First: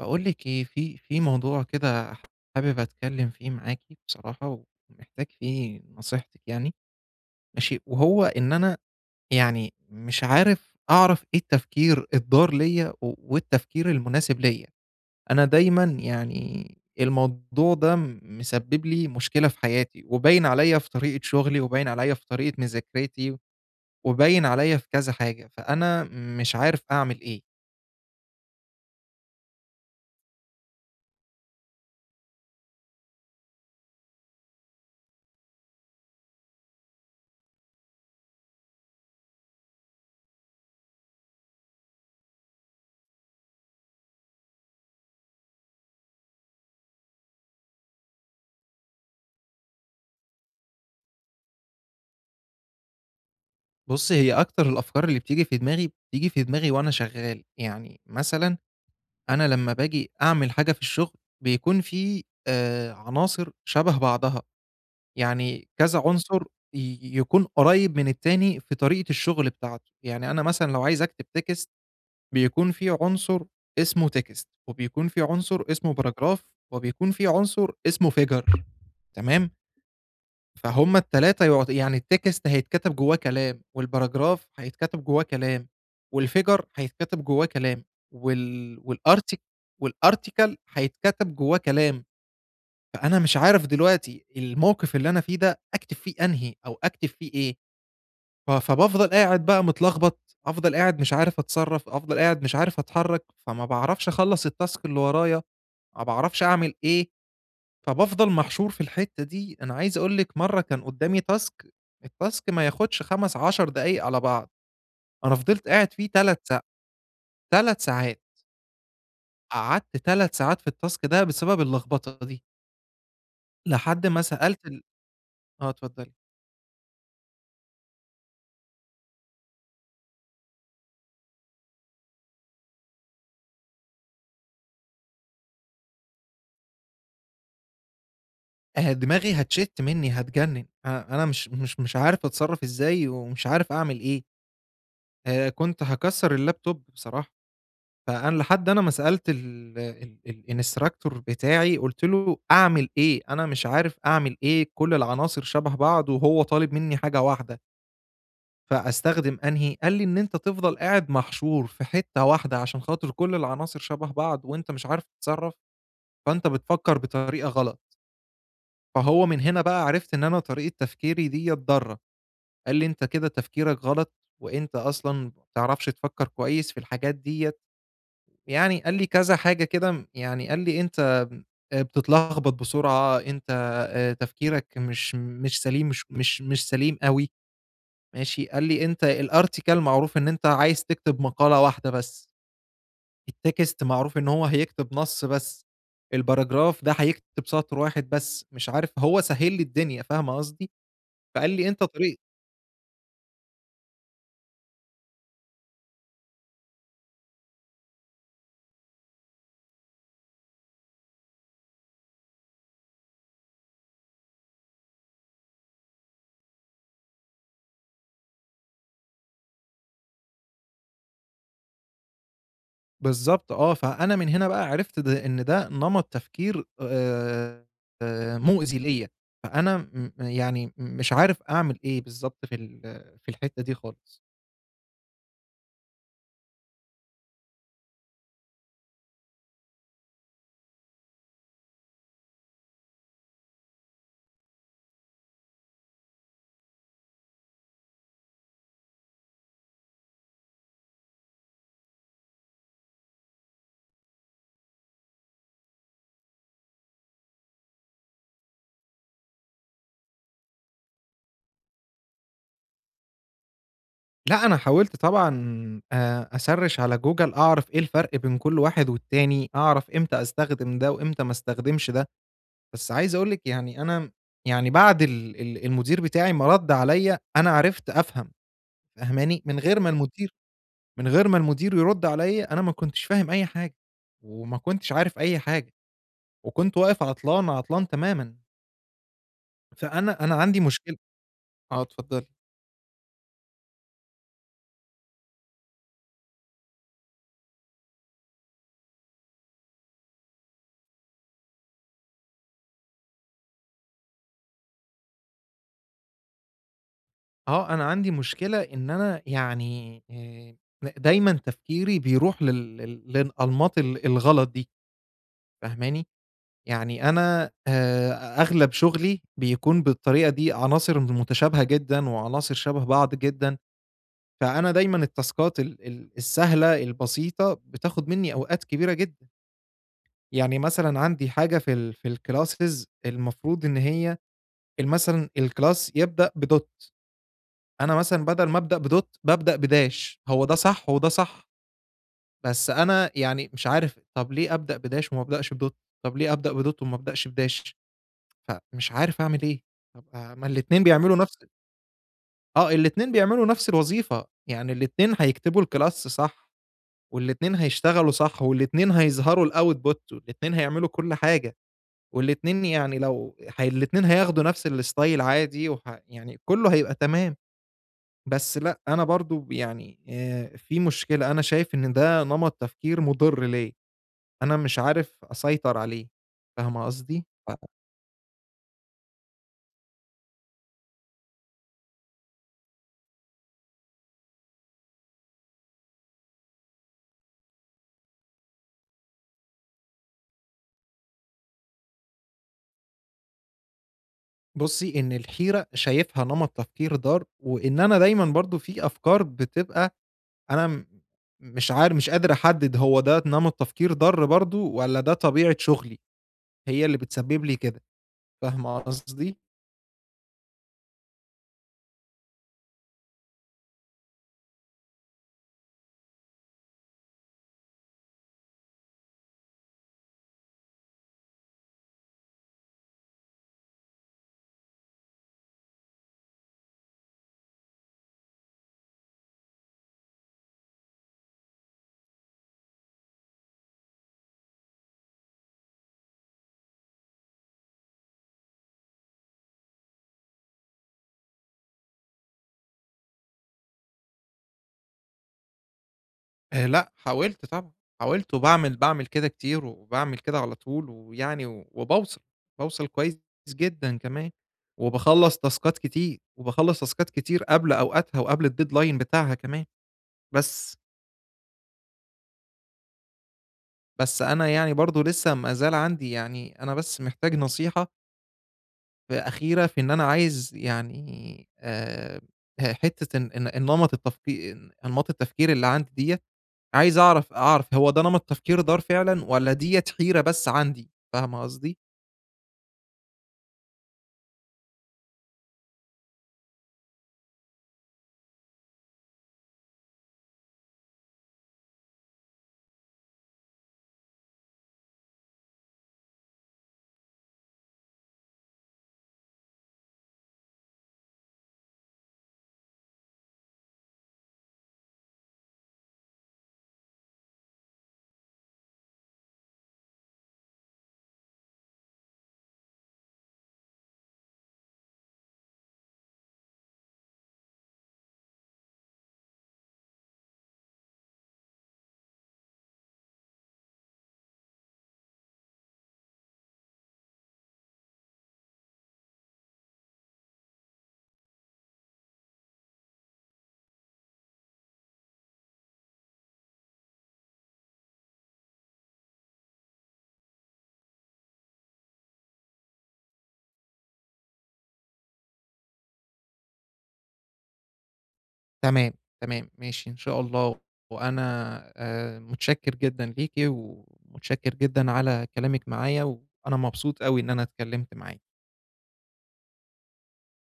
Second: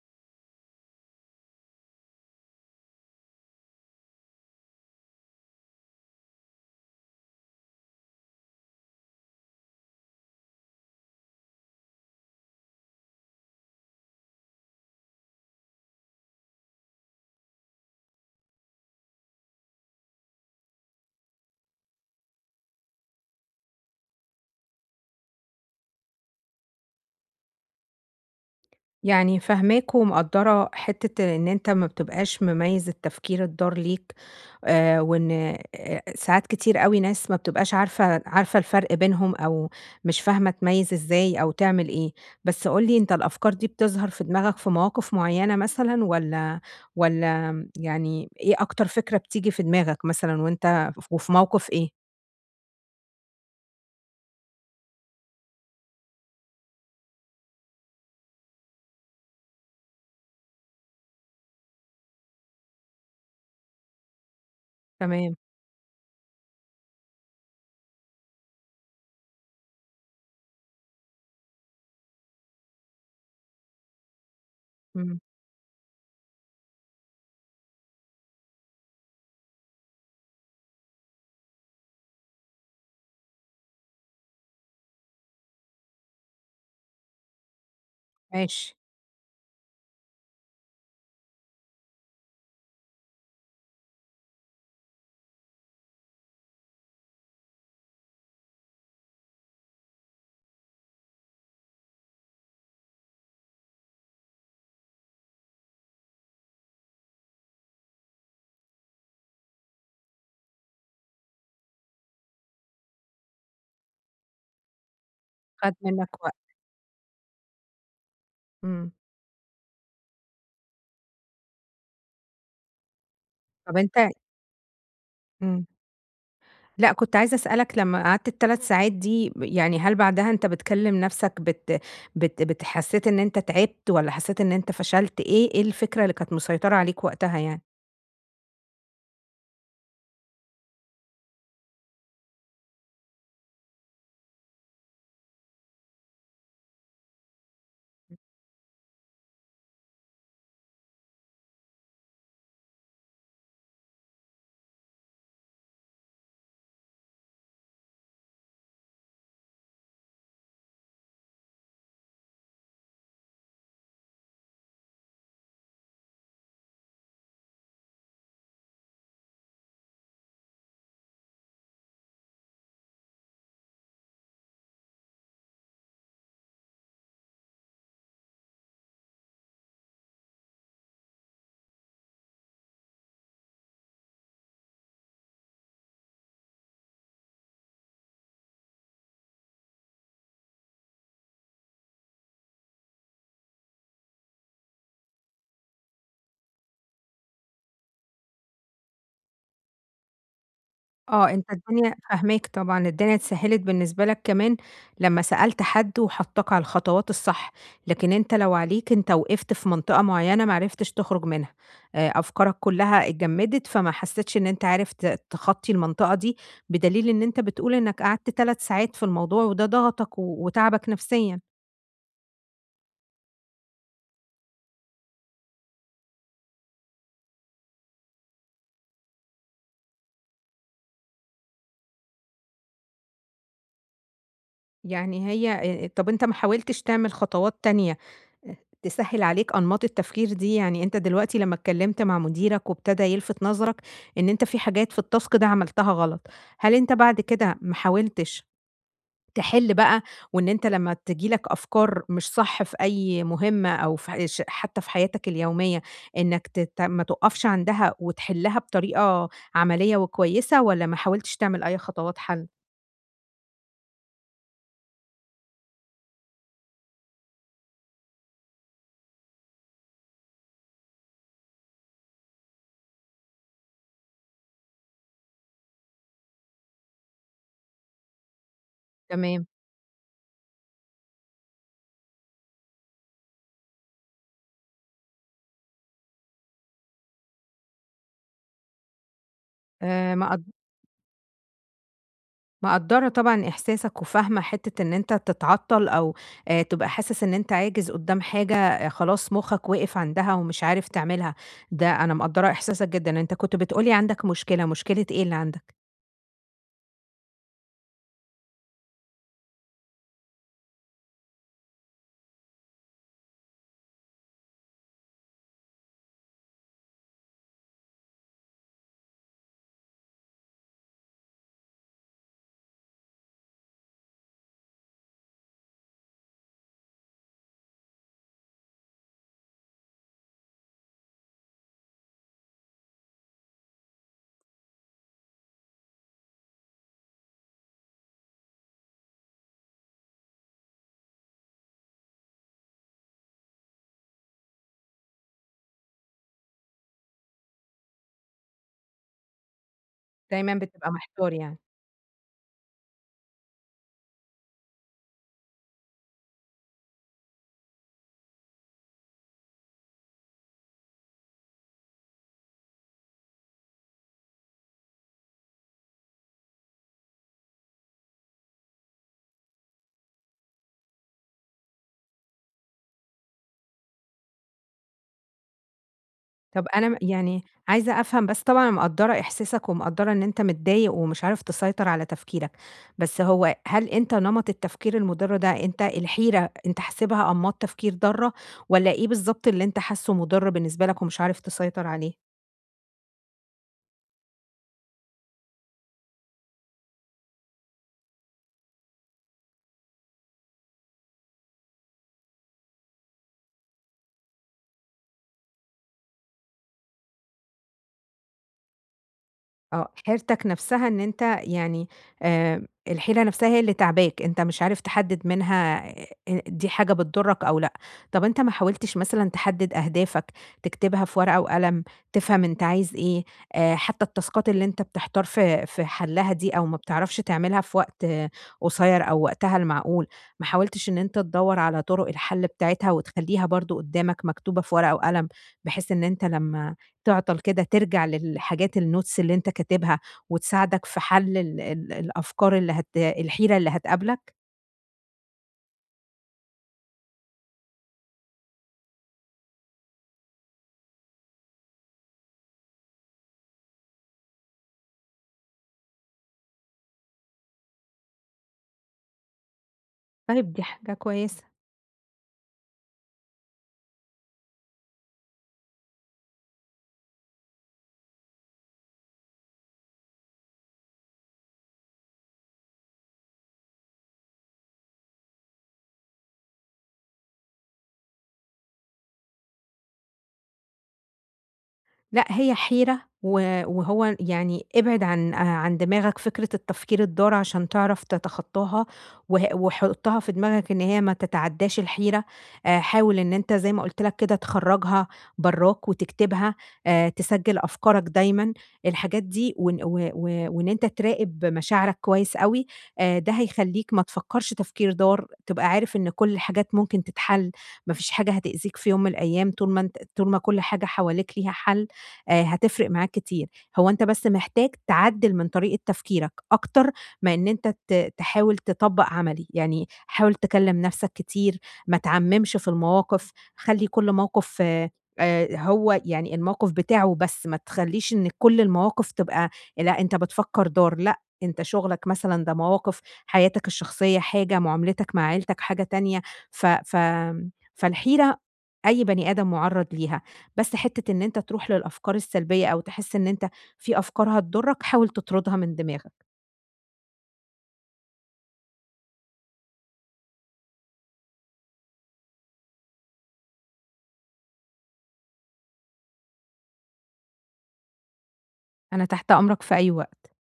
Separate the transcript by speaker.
Speaker 1: باقول لِك إيه، في موضوع كده حابب أتكلّم فيه معاكِ بصراحة، ومحتاج فيه نصيحتِك يعني. ماشي، وهو إن أنا يعني مش عارف أعرف إيه التفكير الضار ليّا والتفكير المناسب ليّا. أنا دايمًا يعني الموضوع ده مسبّب لي مشكلة في حياتي، وباين عليّا في طريقة شغلي، وباين عليّا في طريقة مذاكرتي، وباين عليّا في كذا حاجة، فأنا مش عارف أعمل إيه.
Speaker 2: يعني فاهماك ومقدّرة حتّة إن أنت ما بتبقاش مميّز التفكير الضار ليك، وإن ساعات كتير أوي ناس ما بتبقاش عارفة الفرق بينهم، أو مش فاهمة تميّز إزاي أو تعمل إيه. بس قُل لي، أنت الأفكار دي بتظهر في دماغك في مواقف معيّنة مثلًا، والّا يعني إيه أكتر فكرة بتيجي في دماغك مثلًا، وأنت وفي موقف إيه؟
Speaker 1: بُص، هي أكتر الأفكار اللي بتيجي في دماغي وأنا شغال. يعني مثلًا أنا لمّا باجي أعمل حاجة في الشغل، بيكون في عناصر شبه بعضها.
Speaker 2: تمام.
Speaker 1: يعني كذا عنصر يكون قريب من التاني في طريقة الشغل بتاعته. يعني أنا مثلًا لو عايز أكتب text، بيكون في عنصر اسمه text، وبيكون
Speaker 2: إمم.
Speaker 1: في عنصر اسمه paragraph، وبيكون في عنصر اسمه figure، تمام؟ فهُم ال3 يقعد، يعني الtext هيتكتب جواه كلام، والparagraph هيتكتب جواه كلام، والfigure هيتكتب جواه كلام،
Speaker 2: ماشي.
Speaker 1: وال والartic والarticle هيتكتب جواه كلام. فأنا مش عارف دلوقتي الموقف اللي أنا فيه ده أكتب فيه أنهي أو أكتب فيه إيه. فبافضل قاعد بقى متلخبط، أفضل قاعد مش عارف أتصرّف، أفضل قاعد مش عارف أتحرّك، فما باعرفش أخلّص الtask اللي ورايا، ما باعرفش أعمل إيه. فبافضل محشور في الحتّة دي. أنا عايز أقول لِك، مرّة كان قدّامي task. الtask ما ياخدش 5، 10 دقايق على بعض. أنا فضلت
Speaker 2: خَد
Speaker 1: قاعد
Speaker 2: منّك
Speaker 1: فيه 3
Speaker 2: وقت.
Speaker 1: ساع 3 ساعات.
Speaker 2: إمم.
Speaker 1: قعدت 3 ساعات في الtask ده بسبب اللخبطة دي.
Speaker 2: طَب أنت.
Speaker 1: لحد ما سألت ال
Speaker 2: إمم.
Speaker 1: آه، اتفضلي.
Speaker 2: لأ، كنت عايزة أسألك، لمّا قعدت ال3 ساعات دي يعني هل بعدها أنت بتكلم نَفْسك، بت حسّيت إن أنت تعبت، والّا حسّيت إن أنت فشلت؟ إيه الفكرة اللي كانت مسيطرة عليك وقتها يعني؟
Speaker 1: دماغي هتشِت منّي، هتجنّن. أنا مش عارف أتصرّف إزاي، ومش عارف أعمل إيه. كنت هاكسّر الlaptop بصراحة. فأنا لحد أنا ما سألت ال ال الinstructor بتاعي. قُلت له: "أعمل إيه؟ أنا مش عارف أعمل إيه، كل العناصر شبه بعض وهو طالب منّي حاجة واحدة، فأستخدم أنهي؟" قال لي: "إن أنت تفضل قاعد محشور في حتّة واحدة عشان خاطر كل العناصر شبه بعض وأنت مش عارف تتصرّف، فأنت بتفكّر بطريقة غلط." فهو من هنا بقى عرفت إن أنا طريقة تفكيري ديّة ضارة. قال لي: "أنت كده تفكيرك غلط، وأنت أصلًا ما بتعرفش تفكّر كويس في الحاجات ديّة." يعني قال لي كذا حاجة كده، يعني قال لي: "أنت بتتلخبط بسرعة، أنت تفكيرك مش سليم، مش سليم أوي." ماشي، قال لي: "أنت الarticle معروف إن أنت عايز تكتب مقالة واحدة بس، الtext معروف إن هو هيكتب نَص بس، الparagraph ده هيكتب سطر واحد بس." مش عارف، هو سهِّل لي الدنيا. فاهمة قصدي؟
Speaker 2: آه، أنت
Speaker 1: فقال لي: "أنت
Speaker 2: الدنيا
Speaker 1: طريق
Speaker 2: فاهماك طبعًا، الدنيا اتسهّلت بالنسبة لك كمان لمّا سألت حد وحطّاك على الخطوات الصح، لكن أنت لو عليك، أنت وقفت في منطقة معيّنة ما عرفتش تخرج منها، أفكارك كلّها اتجمّدت، فما حسّيتش إن أنت عارف تخطّي المنطقة دي، بدليل إن أنت بتقول إنك قعدت 3 ساعات في الموضوع، وده ضغطك وتعبك نفسيًا.
Speaker 1: بالضبط آه. فأنا من هنا بقى عرفت ده إن ده نمط تفكير مؤذي ليّا. فأنا يعني مش عارف أعمل إيه بالضبط في في الحتّة دي خالص.
Speaker 2: يعني هي. طَب أنت ما حاولتش تعمل خطوات تانية آآ تسهِّل عليك أنماط التفكير دي؟ يعني أنت دلوقتي لمّا اتكلّمت مع مديرك، وابتدى يلفت نظرك إن أنت في حاجات في الtask ده عملتها غلط، هل أنت بعد كده ما حاولتش تحِل بقى، وإن أنت لمّا تيجي لك أفكار مش صح في أي مهمة، أو في ح ش حتّى في حياتك اليومية، إنّك ت ت ما تُقفش عندها وتحِلّها بطريقة عملية وكويسة، والّا ما حاولتش تعمل أي خطوات حَل؟
Speaker 1: لأ، أنا حاولت طبعًا، أسرِّش على Google أعرف إيه الفرق بين كل واحد والتاني، أعرف إمتى أستخدم ده وإمتى ما استخدمش ده. بس عايز أقول لِك يعني، أنا يعني بعد ال ال المدير بتاعي ما رَد عليّا، أنا عرفت أفهم. فاهماني؟
Speaker 2: تمام.
Speaker 1: من غير ما المدير يرد عليّا أنا ما كنتش فاهم أي حاجة، وما كنتش عارف أي حاجة، وكنت واقف عطلان، عطلان تمامًا. فأنا
Speaker 2: ما
Speaker 1: أنا عندي مشكلة. آه، اتفضلي.
Speaker 2: مقدّرة طبعًا إحساسك، وفاهمة حتّة إن أنت تتعطّل، أو تبقى حاسس إن أنت عاجز قدّام حاجة. آه، خلاص مُخّك وقف عندها ومش عارف تعملها. ده أنا مقدّرة إحساسك جدًا. أنت كنت بتقول لي عندك مشكلة، مشكلة إيه اللي عندك؟
Speaker 1: آه، أنا عندي مشكلة إن أنا يعني، دايمًا تفكيري بيروح لل لل للأنماط الغلط دي. فاهماني؟ يعني أنا، أغلب شغلي بيكون بالطريقة دي، عناصر متشابهة جدًا، وعناصر شبه بعض جدًا. فأنا دايمًا التاسكات ال ال السهلة، البسيطة، بتاخد مني أوقات كبيرة جدًا. يعني مثلًا عندي حاجة في في الclasses. المفروض إن هي مثلًا الclass يبدأ بدوت. أنا مثلًا بدل ما أبدأ بدوت بابدأ بداش، هو ده صح وده صح. بس أنا يعني مش عارف، طب ليه أبدأ بداش وما أبدأش بدوت، طب ليه أبدأ بدوت وما أبدأش بداش. فمش عارف أعمل إيه. طب ما
Speaker 2: دايمًا
Speaker 1: الاتنين
Speaker 2: بتبقى
Speaker 1: بيعملوا
Speaker 2: محتار
Speaker 1: نفس
Speaker 2: يعني.
Speaker 1: آه، الاتنين بيعملوا نفس الوظيفة. يعني الاتنين هيكتبوا الclass صح، والاتنين هيشتغلوا صح، والاتنين هيظهروا الoutput، والاتنين هيعملوا كل حاجة. والاتنين يعني لو هي الاتنين هياخدوا نفس الstyle عادي، يعني كُلّه هيبقى تمام. بس لأ، أنا برضه يعني في مشكلة. أنا شايف إن ده نمط تفكير مُضِر ليّا، أنا مش عارف أسيطر عليه.
Speaker 2: طب
Speaker 1: فاهمة
Speaker 2: أنا
Speaker 1: قصدي؟
Speaker 2: يعني عايزة أفهم بس، طبعًا أنا مقدّرة إحساسك ومقدّرة إن أنت متضايق ومش عارف تسيطر على تفكيرك، بس هو هل أنت نمط التفكير المُضِر ده، أنت الحيرة أنت حاسبها أنماط تفكير ضارة، والّا إيه بالضبط اللي أنت حاسّه مُضِر بالنسبة لك ومش عارف تسيطر عليه؟
Speaker 1: فبُصّي، إن الحيرة شايفها نمط تفكير ضار. وإن أنا دايمًا برضه في أفكار بتبقى، أنا م مش قادر أحدِّد هو ده نمط تفكير ضار برضه والّا ده طبيعة شُغلي، هي اللي بتسبب لي كده. فاهمة قصدي؟
Speaker 2: آه، حيرتك نفسها إن أنت يعني، الحيرة نفسها هي اللي تاعباك، أنت مش عارف تحدد منها، دي حاجة بتضرك أو لأ. طب أنت ما حاولتش مثلًا تحدد أهدافك، تكتبها في ورقة وقلم، تفهم أنت عايز إيه، حتى التاسكات اللي أنت بتحتار في حلها دي، أو ما بتعرفش تعملها في وقت آه قصير، أو وقتها المعقول، ما حاولتش إن أنت تدوّر على طرق الحل بتاعتها، وتخليها برضه قدامك مكتوبة في ورقة وقلم، بحيث إن أنت لمّا تعطل كده ترجع للحاجات الnotes اللي أنت كاتبها، وتساعدك في حل ال ال الأفكار اللي الحيرة اللي هتقابلك؟
Speaker 1: لأ، حاولت طبعًا. حاولت وباعمل كده كتير، وباعمل كده على طول. ويعني وباوصل، باوصل كويس جدًا كمان. وباخلّص تاسكات كتير، وباخلّص تاسكات كتير قبل أوقاتها وقبل الdeadline بتاعها كمان.
Speaker 2: طيب دي
Speaker 1: بس
Speaker 2: حاجة كويسة.
Speaker 1: بس أنا يعني برضه لسه ما زال عندي يعني. أنا بس محتاج نصيحة أخيرة في إن أنا عايز يعني، حتة إن النمط التفكي أنماط التفكير اللي عندي ديّة، عايز أعرف هو ده نمط تفكير دار فعلًا والّا ديّة حيرة بس عندي. فاهمة قصدي؟
Speaker 2: لأ، هي حيرة، وهو يعني ابعد عن عن دماغك فكرة التفكير الضار عشان تعرف تتخطاها، وحُطّها في دماغك إن هي ما تتعدّاش الحيرة. حاول إن أنت زي ما قُلت لك كده تخرّجها براك وتكتبها، تسجّل أفكارك دايمًا، الحاجات دي، وإن و و وإن أنت تراقب مشاعرك كويس أوي. ده هيخلّيك ما تفكّرش تفكير ضار، تبقى عارف إن كل الحاجات ممكن تتحل، ما فيش حاجة هتأذيك في يوم من الأيام، طول ما أنت، طول ما كل حاجة حواليك ليها حل. هتفرق معاك كتير. هو أنت بس محتاج تعدِّل من طريقة تفكيرك، أكتر ما إن أنت تحاول تطبّق عملي. يعني حاول تكلّم نَفْسك كتير، ما تعمّمش في المواقف، خلّي كل موقف هو يعني الموقف بتاعه بس، ما تخلّيش إن كل المواقف تبقى. لأ، أنت بتفكّر دار، لأ، أنت شُغلك مثلًا ده مواقف، حياتك الشخصية حاجة، معاملتك مع عيلتك حاجة تانية، ف ف فالحيرة أي بني آدم مُعرّض ليها. بس حتّة إن أنت تروح للأفكار السلبية أو تحس إن أنت في أفكار هتضرّك، حاول تطردها من دماغك.
Speaker 1: تمام، تمام، ماشي إن شاء الله. وأنا متشكّر جدًا ليكِ، ومتشكّر جدًا على كلامِك معايا. وأنا مبسوط أوي إن أنا اتكلّمت معاكِ.
Speaker 2: أنا تحت أمرك في أي وقت.